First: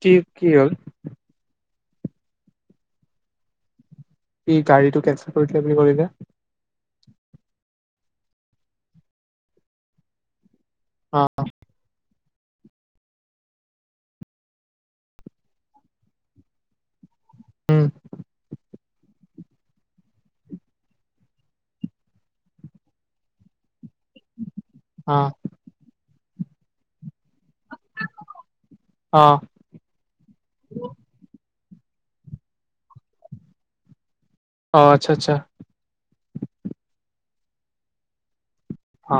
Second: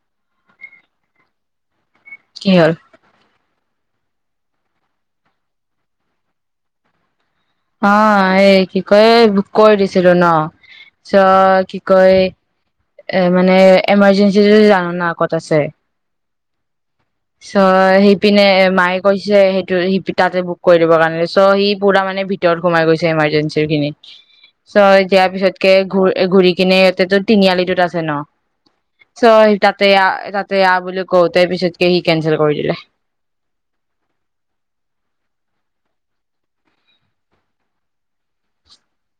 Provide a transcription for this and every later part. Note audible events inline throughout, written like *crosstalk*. কি, কি হ'ল? কি হ'ল? গাড়ীটো কেনচেল কৰি *unintelligible* অ' এই কি কয়? এই বুক কৰি দিছিলো ন? অ চ--কি কয়? এ মানে এমাৰজেঞ্চি যদি জান না? ক'ত আছে। উম অহ হেপিনে এ, মাই সেইটো, সি তাতে বুক কৰি দিবৰ কাৰণে চ' সি পুৰা মানে ভিতৰত সোমাই গৈছে ইমাৰ্জেঞ্চিৰ খিনি। চ অ দিয়াৰ পিছতকে ঘূ ঘূৰি কিনে এয়াতেো তিনিআলি আছে ন? চ অ স তাতে-তাতে আ বুলি কওঁতে, পিছত কে কেনচেল কৰি দিলে। অ আচ্ছা-আচ্ছা। অ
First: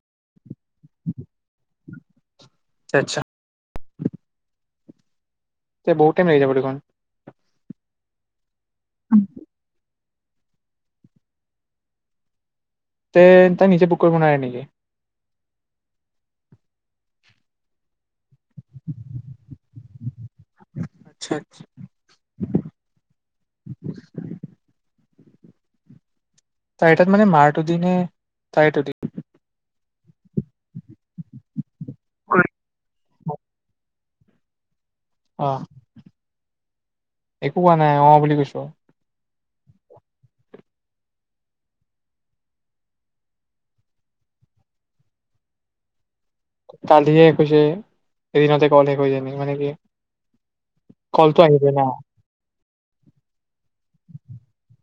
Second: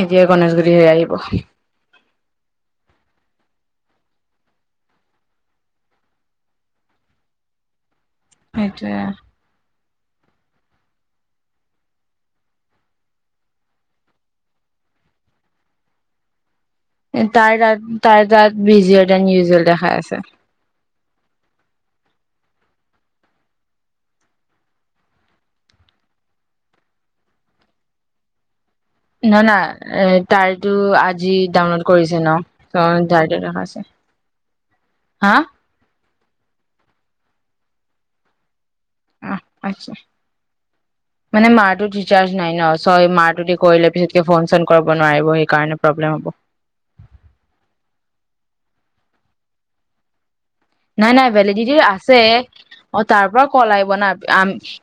এতিয়া গণেশগুৰি হৈ আহিব আচ্চা আচ্ছা তে বহুতে টাইম লাগি যাব দেখোন সেইটোৱে তে তই নিজে বুক কৰিব নোৱাৰে নেকি তাই তাত তাই তাত বিজুৱেল এড ইউজেল দেখাই আছে আচ্ছা আচছা তাই তাত মানে মাৰ টো দি নে তাই তাৰটো দি না না তাইটো আজি দাউনলত কৰিছে ন যায় দেখাইছে হা অ একো কোৱা নাই অ বুলি কৈছো অ আচছা মানে মাৰটোত ৰিচাৰ্জ নাই ন চয় মাৰটো দি কৰিলে পিছতকৈ ফোন চোন কৰিব নোৱাৰিব সেইকাৰণে প্ৰব্লেম হ'ব কালিয়ে কৈছে এদিনতে কলে কৈ যান মানে কি নাই নাই কলটো আহিবই ভেলিডিটি না আছে অ তাৰ পৰা কল আহিব নাম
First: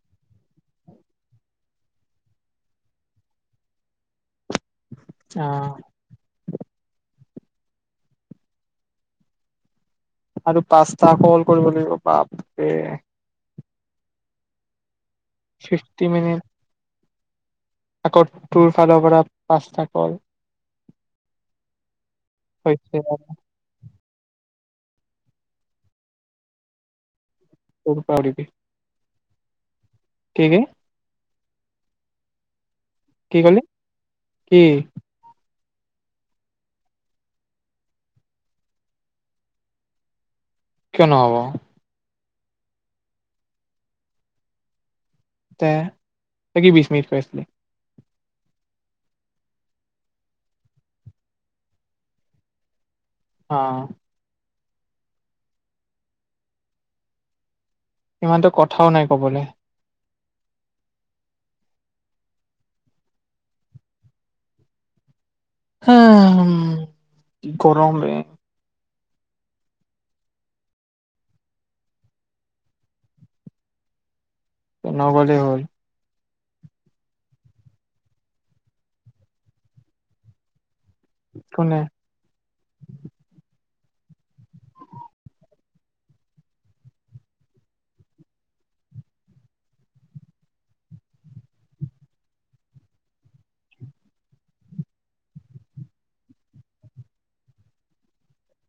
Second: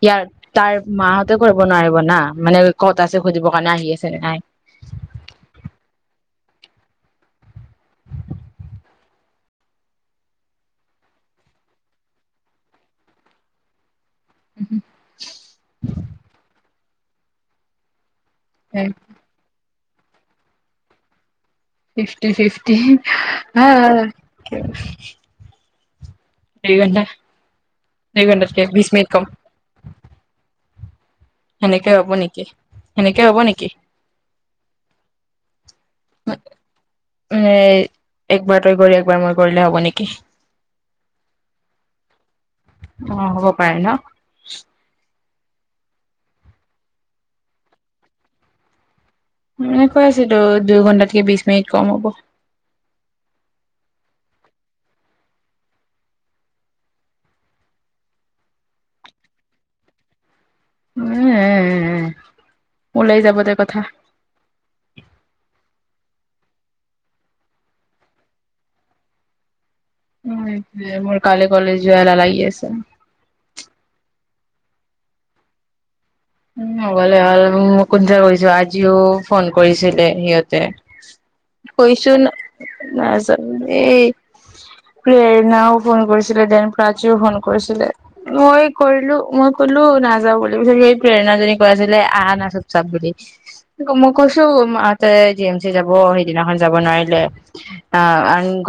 ইয়াৰ তাৰ মাহঁতে কৰিব নোৱাৰিব না মানে কত আছে সুধিবৰ কাৰণে আহি আছে নে নাই অ আৰু পাচটা কল কৰিব লাগিব বাপৰে উম হম ফিফটি মিনিট আকৌ তোৰ ফালৰ পৰা পাঁচটা হয় ফিফটি ফিফটি হ *unintelligible* সেইকাৰণে তোৰ এক ঘণ্টা কে বিছ মিনিট কম ঠিকেই সেনেকে ৰব নেকি সেনেকে কি হ'ব কলি নেকি মানে কি একবাৰ তই কৰি একবাৰ মই কৰিলে হ'ব নেকি কিয় নহ'ব অ হ'ব পাৰে ন ত তাকে বিছ মিনিট কৰিছিলি এ কৈ আছিলো দুই ঘন্টাতেকে বিশ মিনিট কম হ'ব অ ইমানতো কথাও নাই কবলৈ উম ওলাই যাবদে কথা উম গৰম ন মোৰ কালি কলেজ যোৱা লাগি আছে নগলে হল শুবলে হ'ল আৰু কোনে কৈছো আজিও ফোন কৰিছিলে সিহঁতে কোনে হুইছোঁ নাই এই প্ৰেৰণাও ফোন কৰিছিলে দেন প্ৰীও ফোন কৰিছিলে মই কৰিলো মই কলো নাযাও বুলি সি প্ৰেৰণাজী কৈ আছিলে আনা চপ চাপ বুলি মই কৈছো মাহঁতে জি এম চি যাব সেইদিনাখন যাব নোৱাৰিলে অ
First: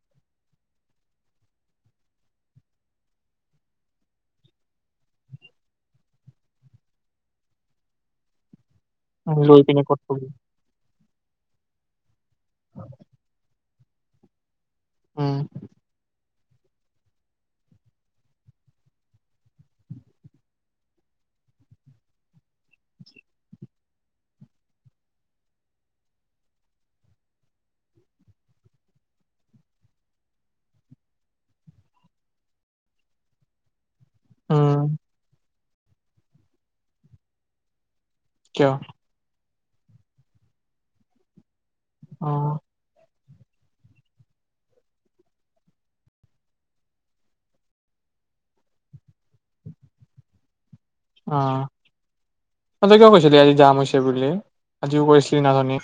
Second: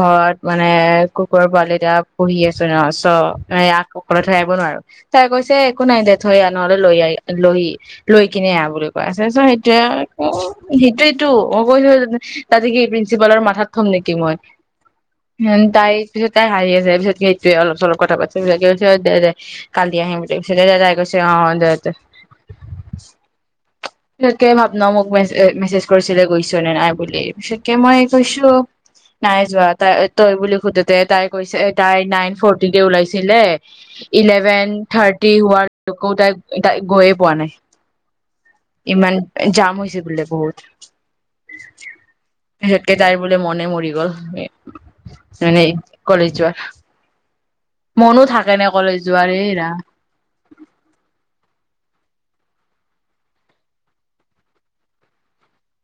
ঘৰত মানে প্ৰেৰণা জনি কৈ আছিলে আহ আহ না টোক চাব চাব দিম ত মই কৈছোঁ জিমাই যাব ত সেইদিনাখন যাব নোৱাৰিলে আ আন ঘৰত মানে কুকুৰৰ পোৱালি এটা পঢহি আছো ন চ আক অকলে থৈ আহিব নোৱাৰো তাই কৈছে একো নাই দে থৈ আহ নহ'লে লৈ আহ লৈ লৈ কিনে আহ বোলো চ লৈ পিনে ক'ত কবি সেইটোয়েই সেইটোই টো অ কৈ থ তাতে কি এই প্ৰিঞ্চিপালৰ মাথাত প্ৰথম নেকি মই উম তাই পিছত তাই হাৰি আছে পিছত কি সেইটোৱে অলপ অলপ কথা পাতি সবাকে কৈছে দে কালি আহিম বুলি পিছে দে তাই কৈছে অ দেতে আ পিতকে ভাব ন মোকে মেছেজ কৰিছিলে গৈছ নে নাই বুলি পিছতকে মই কৈছো নাই যোৱা তাই তই বুলি সোধোতে তাই কৈছে তাই নাইন ফৰটি তে ওলাইছিলে ইলেভেন উম থাৰ্টি হোৱাৰ ত কৌ তাই তাই গৈয়ে পোৱা নাই কিয় ইমান জাম হৈছে বোলে বহুত অ হেইতে তাই বোলে মনে মৰি গ'ল মান কলেজ যোৱাৰ মনো থাকে নে কলেজ যোৱাৰ এইৰা অ তাতে কিয় কৈছিলি আজি যাম হৈছে বুলি আজিও কৰিছিলি নাজানি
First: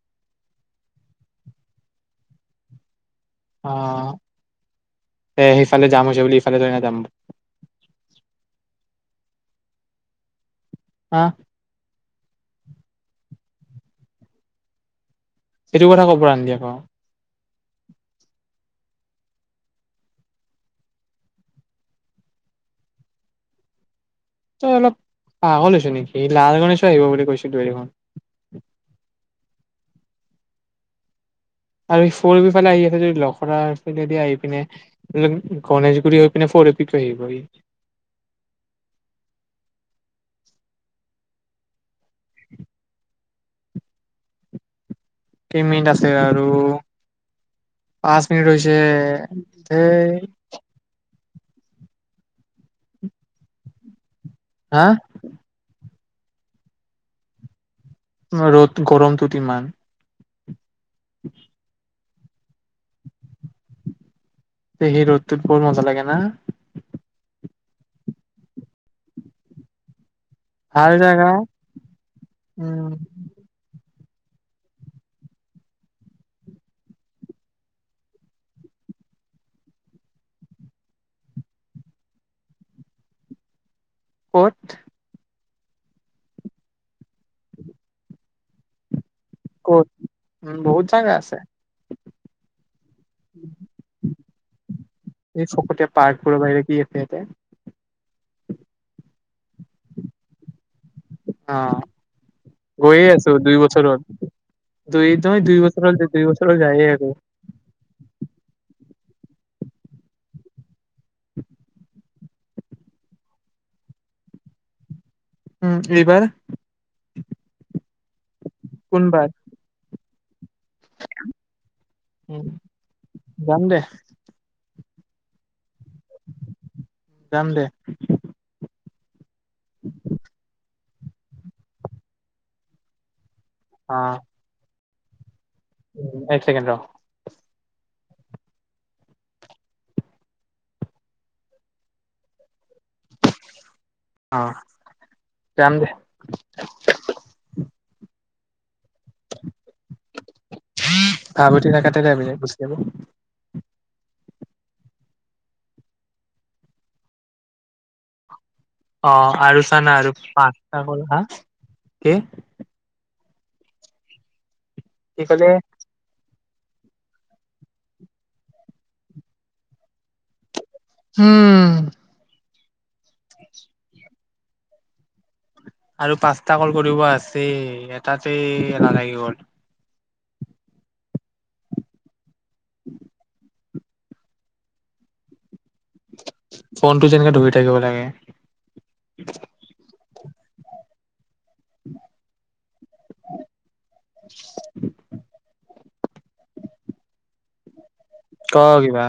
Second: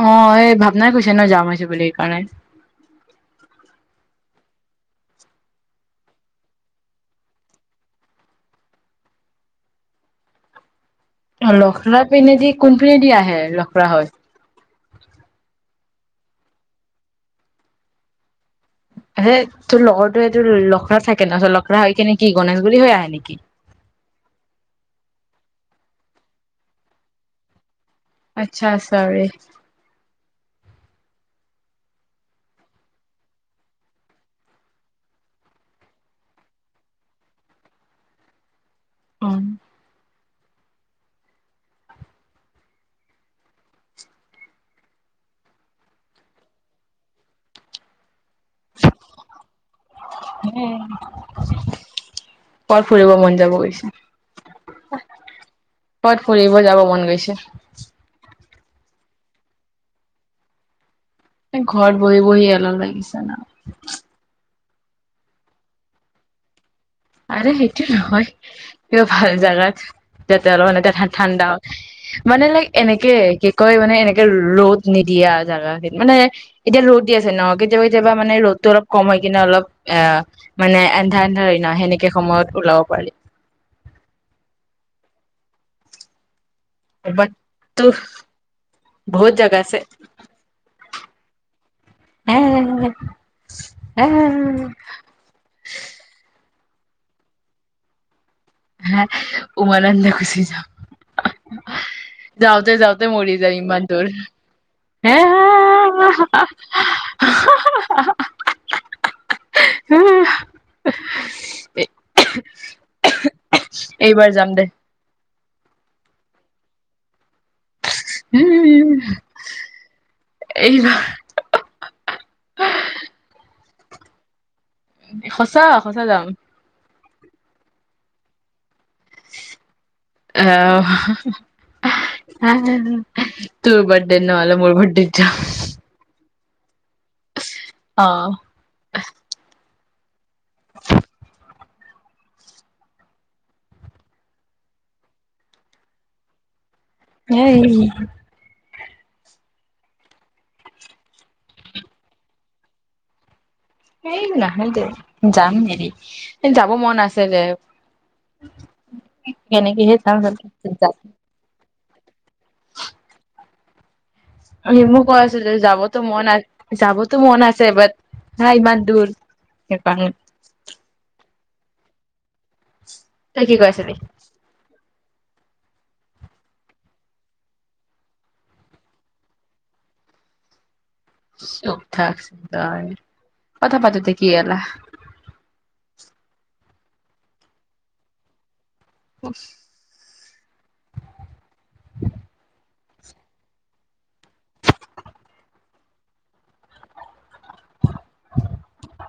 অ এই ভাৱনাই কৈছে ন যাম হৈছে বুলি সেইকাৰণে আহ এ সেইফালে যাম হৈছে বুলি ইফালে থৰে না যাম হা লখৰাত ইপিনেদি কোনপিনেদি আহে লখৰা হৈ সেইটো কথা ক'ব আন দিয়া আকৌ সেই তোৰ লগৰটো সেইটোৰ লখৰা থাকে ন লখৰা হৈ কি নেকি গণেশগুৰি হৈ আহে নেকি তই অলপ পাগলছ নেকি লালগনেশ আহিব বুলি কৈছিলো দেখোন আটচা চ'ৰি আৰু ফৰ এ প ফালে আহি আছে যদি লখৰা পিনে দি আহি পিনে, গনেশগুৰি হৈ পিনে, ফৰ এ প টো আহিব সি। উম *unintelligible* কেইমিনিট আছে আৰু, পাঁচ সি ৰৈছেহে ধেই বৰ ফুৰিব মন যাব গৈছে হাঁ কবাত ফুৰিব যাব মন গৈছে ৰ'দ, গৰমটোত ইমান ঘৰত বহি বহি এলাহ লাগিছে না পেহী ৰ'দটোত বৰ মজা লাগে না আৰে সেইটো নহয় কিবা ভাল জাগাত তে অলপ ভাল মানে জাগা ঠাণ্ডা মানে লাইক উম এনেকে কি কয় মানে এনেে ৰ'দ নিদিয়া জাগা মানে এতিয়া ৰ'দ দি আছে ন কেতিয়াবা কেতিয়াবা মানে ৰ'দটো অলপ কম হয় কিনে অলপ এ মানে এন্ধাৰ এন্ধা ন সেনে একে সময়ত ওলাব পাৰি অঠ পত বহুত জেগা আছে ক'ত উম বহুত জাগা আছে হ হ এই ফকতীয়া পাৰ্কবোৰৰ বাহিৰে কি এফতে হ উমানমানন্দ গুচি যাম অ যাওঁতে যাওঁতে গৈয়ে আছো মৰি যায় দুই ইমান বছৰত দূৰ দুই হে নহয় দুই বছৰ হ'ল দুই বছৰ হ'ল যায়ে আছো হ এইবাৰ যাম দে উম এইবাৰ কোনবাৰ এইবাৰ উ যাম দে সঁচা সঁচা যাম যাম দে আহ হ তোৰ বাৰঠডেত নহলে মোৰ বাৰঠডেত যাম উ এক চেকেণ্ড ৰ আহ *unintelligible* অ দে এই হভতি ন কাট যাবি গুচি যাব এই নাহয় যে যাম দেৰি যাব মন আছে যে অ আৰু চানা আৰু পাঁচটা যাম। কলা হা ক সি মোক কৈ কি আছিল কলে যাবতো মন আ যাবতো মন আছে বাট হা ইমান দূৰ সুৱা উম তই কি কৈ আছিলি আৰু পাঁচটা কল কৰিব আছে এটাতে এলাগি গ'ল চুপ থাক তই কথা পাতিতে কি এলেহ ফোনটো যেনেকে ধৰি থাকিব লাগে উম উম উম ক কিবা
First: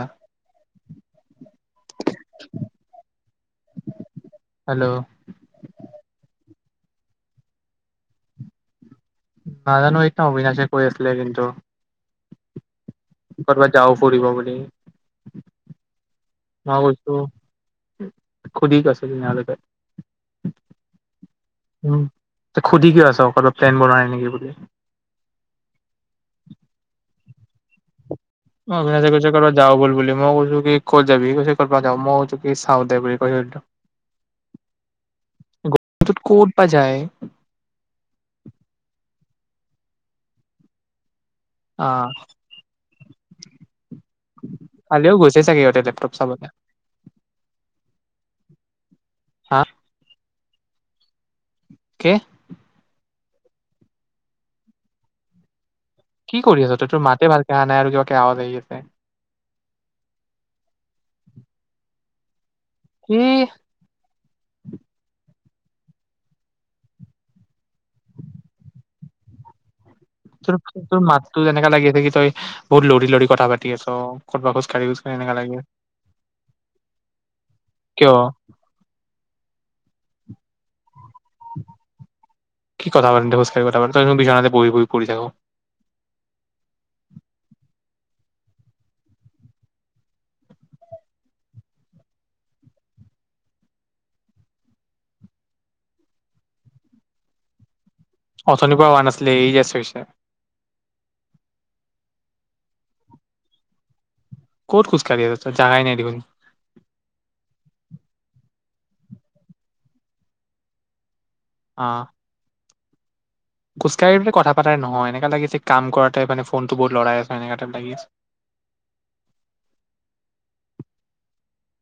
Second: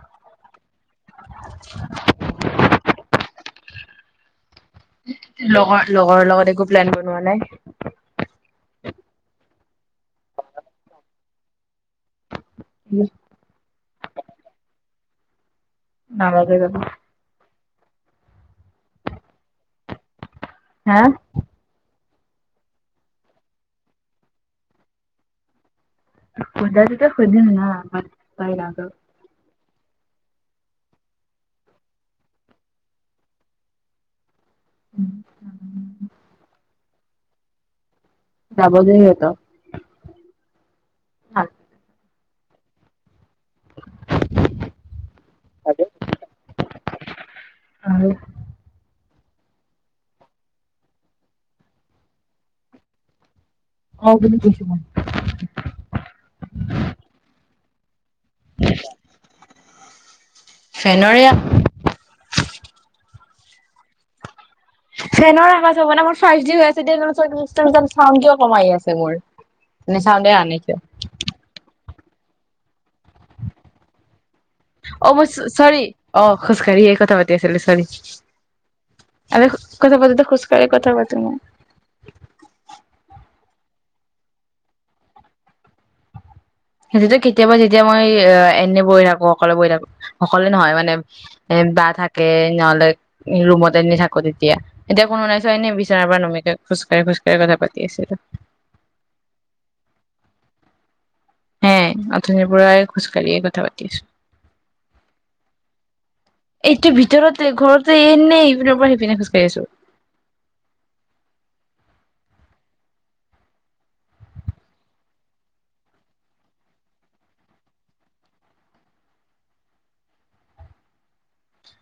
হেল্ল' লগৰ লগৰৰ লগত একো প্লান বনোৱা নাই নাজানো এইটা অবিনাশে কৰি আছিলে কিন্তু উম কৰ'বাত যাও ফুৰিব বুলি নালগে যাব উম সুধি কিয় আছ তেনে হলে তই হা সুধি কিয় আছ অ প্লেন বনাই নেকি বুলি সুধাটোত সুধিম ন মই অবিনাশে যা বল বুলি মই কৈছো কি ক'ত যাবি কৈছ ক'ৰ পৰা যাওঁ মই কৈছো কি চাওঁ দে বুলি কৈছোটো গত ক'ত বা যায় যাবলৈ সিহঁতক অ কালিও গুচ চাগে ইিহঁতে লেপটপ চাবলৈ আ কে অ বুলি কৈছো মই। কি কৰি আছ তই? তোৰ মাতে ভালকে আহা নাই আৰু কিব বাহঁত আহি আছে ফেনৰিয়া? কি ফেনৰ আৱাজ হব ন মোৰ চৰ্দি হৈ আছে। *unintelligible* চাউণ্ড কিয় কম আহি আছে মোৰ নে চাউণ্ডে আহা তোৰ নাই কিয় তোৰ মাতটো যেনেকা লাগি আছে কি তই বহুত লৰি লৰি কথা পাতি আছ। তই অ মই চ-চৰি। অ খোজকাঢ়ি এ কথা পাতি আছিলো চৰি। কিয় আমি কথা পাতোতে খোজকাঢ়ি কথা পাতিম। কি কথা পাতোতে খোজকাঢ়ি কথা পাত? তই দেখো বিছনাতে বহি বহি কৰি থাক'। সেইটোতো কেতিয়াবা যেতিয়া মই এনে বহি থাকো, অকলে বহি থাকো। অকলে নহয় মানে এ বা থাকে নহলে ৰুমত এনে থাকো তেতিয়া। এতিয়া কোনো নাই চ এনে বিচনাৰ পৰা নুমিকে খোজ কা, খোজ কাঢ়ি কথা পাতি আছিলো। অথনিৰ পৰা হোৱা নাছিলে এই জাষ্ট হৈছে। হে অথনিৰ পৰাই খোজকাঢ়িয়ে কথা পাতি আছো। ক'ত খোজকাঢ়ি আছ তই জাগাই নাই দেখোন এইটো ভিতৰতে ঘৰতে এনেই ইপিনৰ পৰা সিপিন পিছেপিনে খোজকাঢ়ি আছো। অ খোজকাঢ়ি কথা পাতাৰ নহয় এনেকা লাগিছে কাম কৰাতে মানে ফোনটো বহুত লৰাই আছ এনেকা টাইপ লাগি আছে।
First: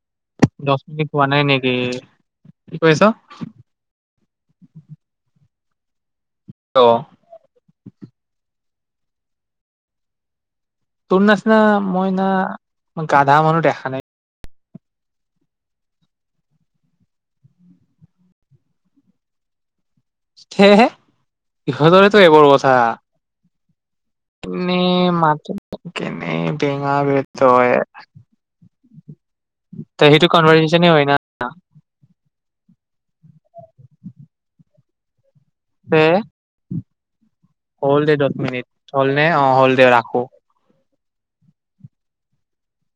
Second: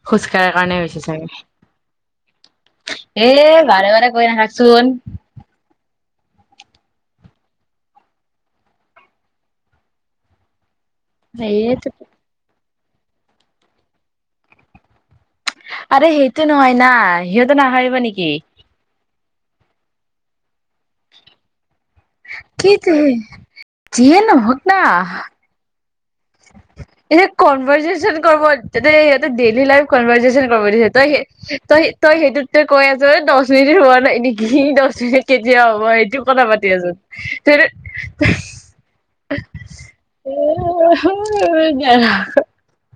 খোজকাঢ়াৰ কাৰণে দহ হৈছি মিনিট হোৱা চাগে। নাই নেকি কি কৈ আছ এ বাৰে বাৰে গৈ নাথাকচোন। অ তোৰ নাচনা এইটো মইনা মই গাধা মানুহ দেখা নাই। আৰে সেইটো নহয় না সিহঁতে নাহাৰিব নেকি? সেয়েহে ইহঁতৰে কি যে যিয়ে ন হওক এনে না। মাত কেনে বেঙা এনে বেতয় কনভাৰজেচন কৰ তাতেই ডেইলি লাইভ ত সেইটো কনভাৰজেচন কৰিব দিছে। কনভাৰচেচনে হয় না তই-তই-তই সেইটো তই কৈ আছ দছ মিনিট হোৱা নাই নেকি দহ মিনিট কেতিয়া হ'ব তে সেইটোও কথা পাতি আছো। হল দে দছ মিনিট। হল নে? অ হল দে ৰাখো। *unintelligible*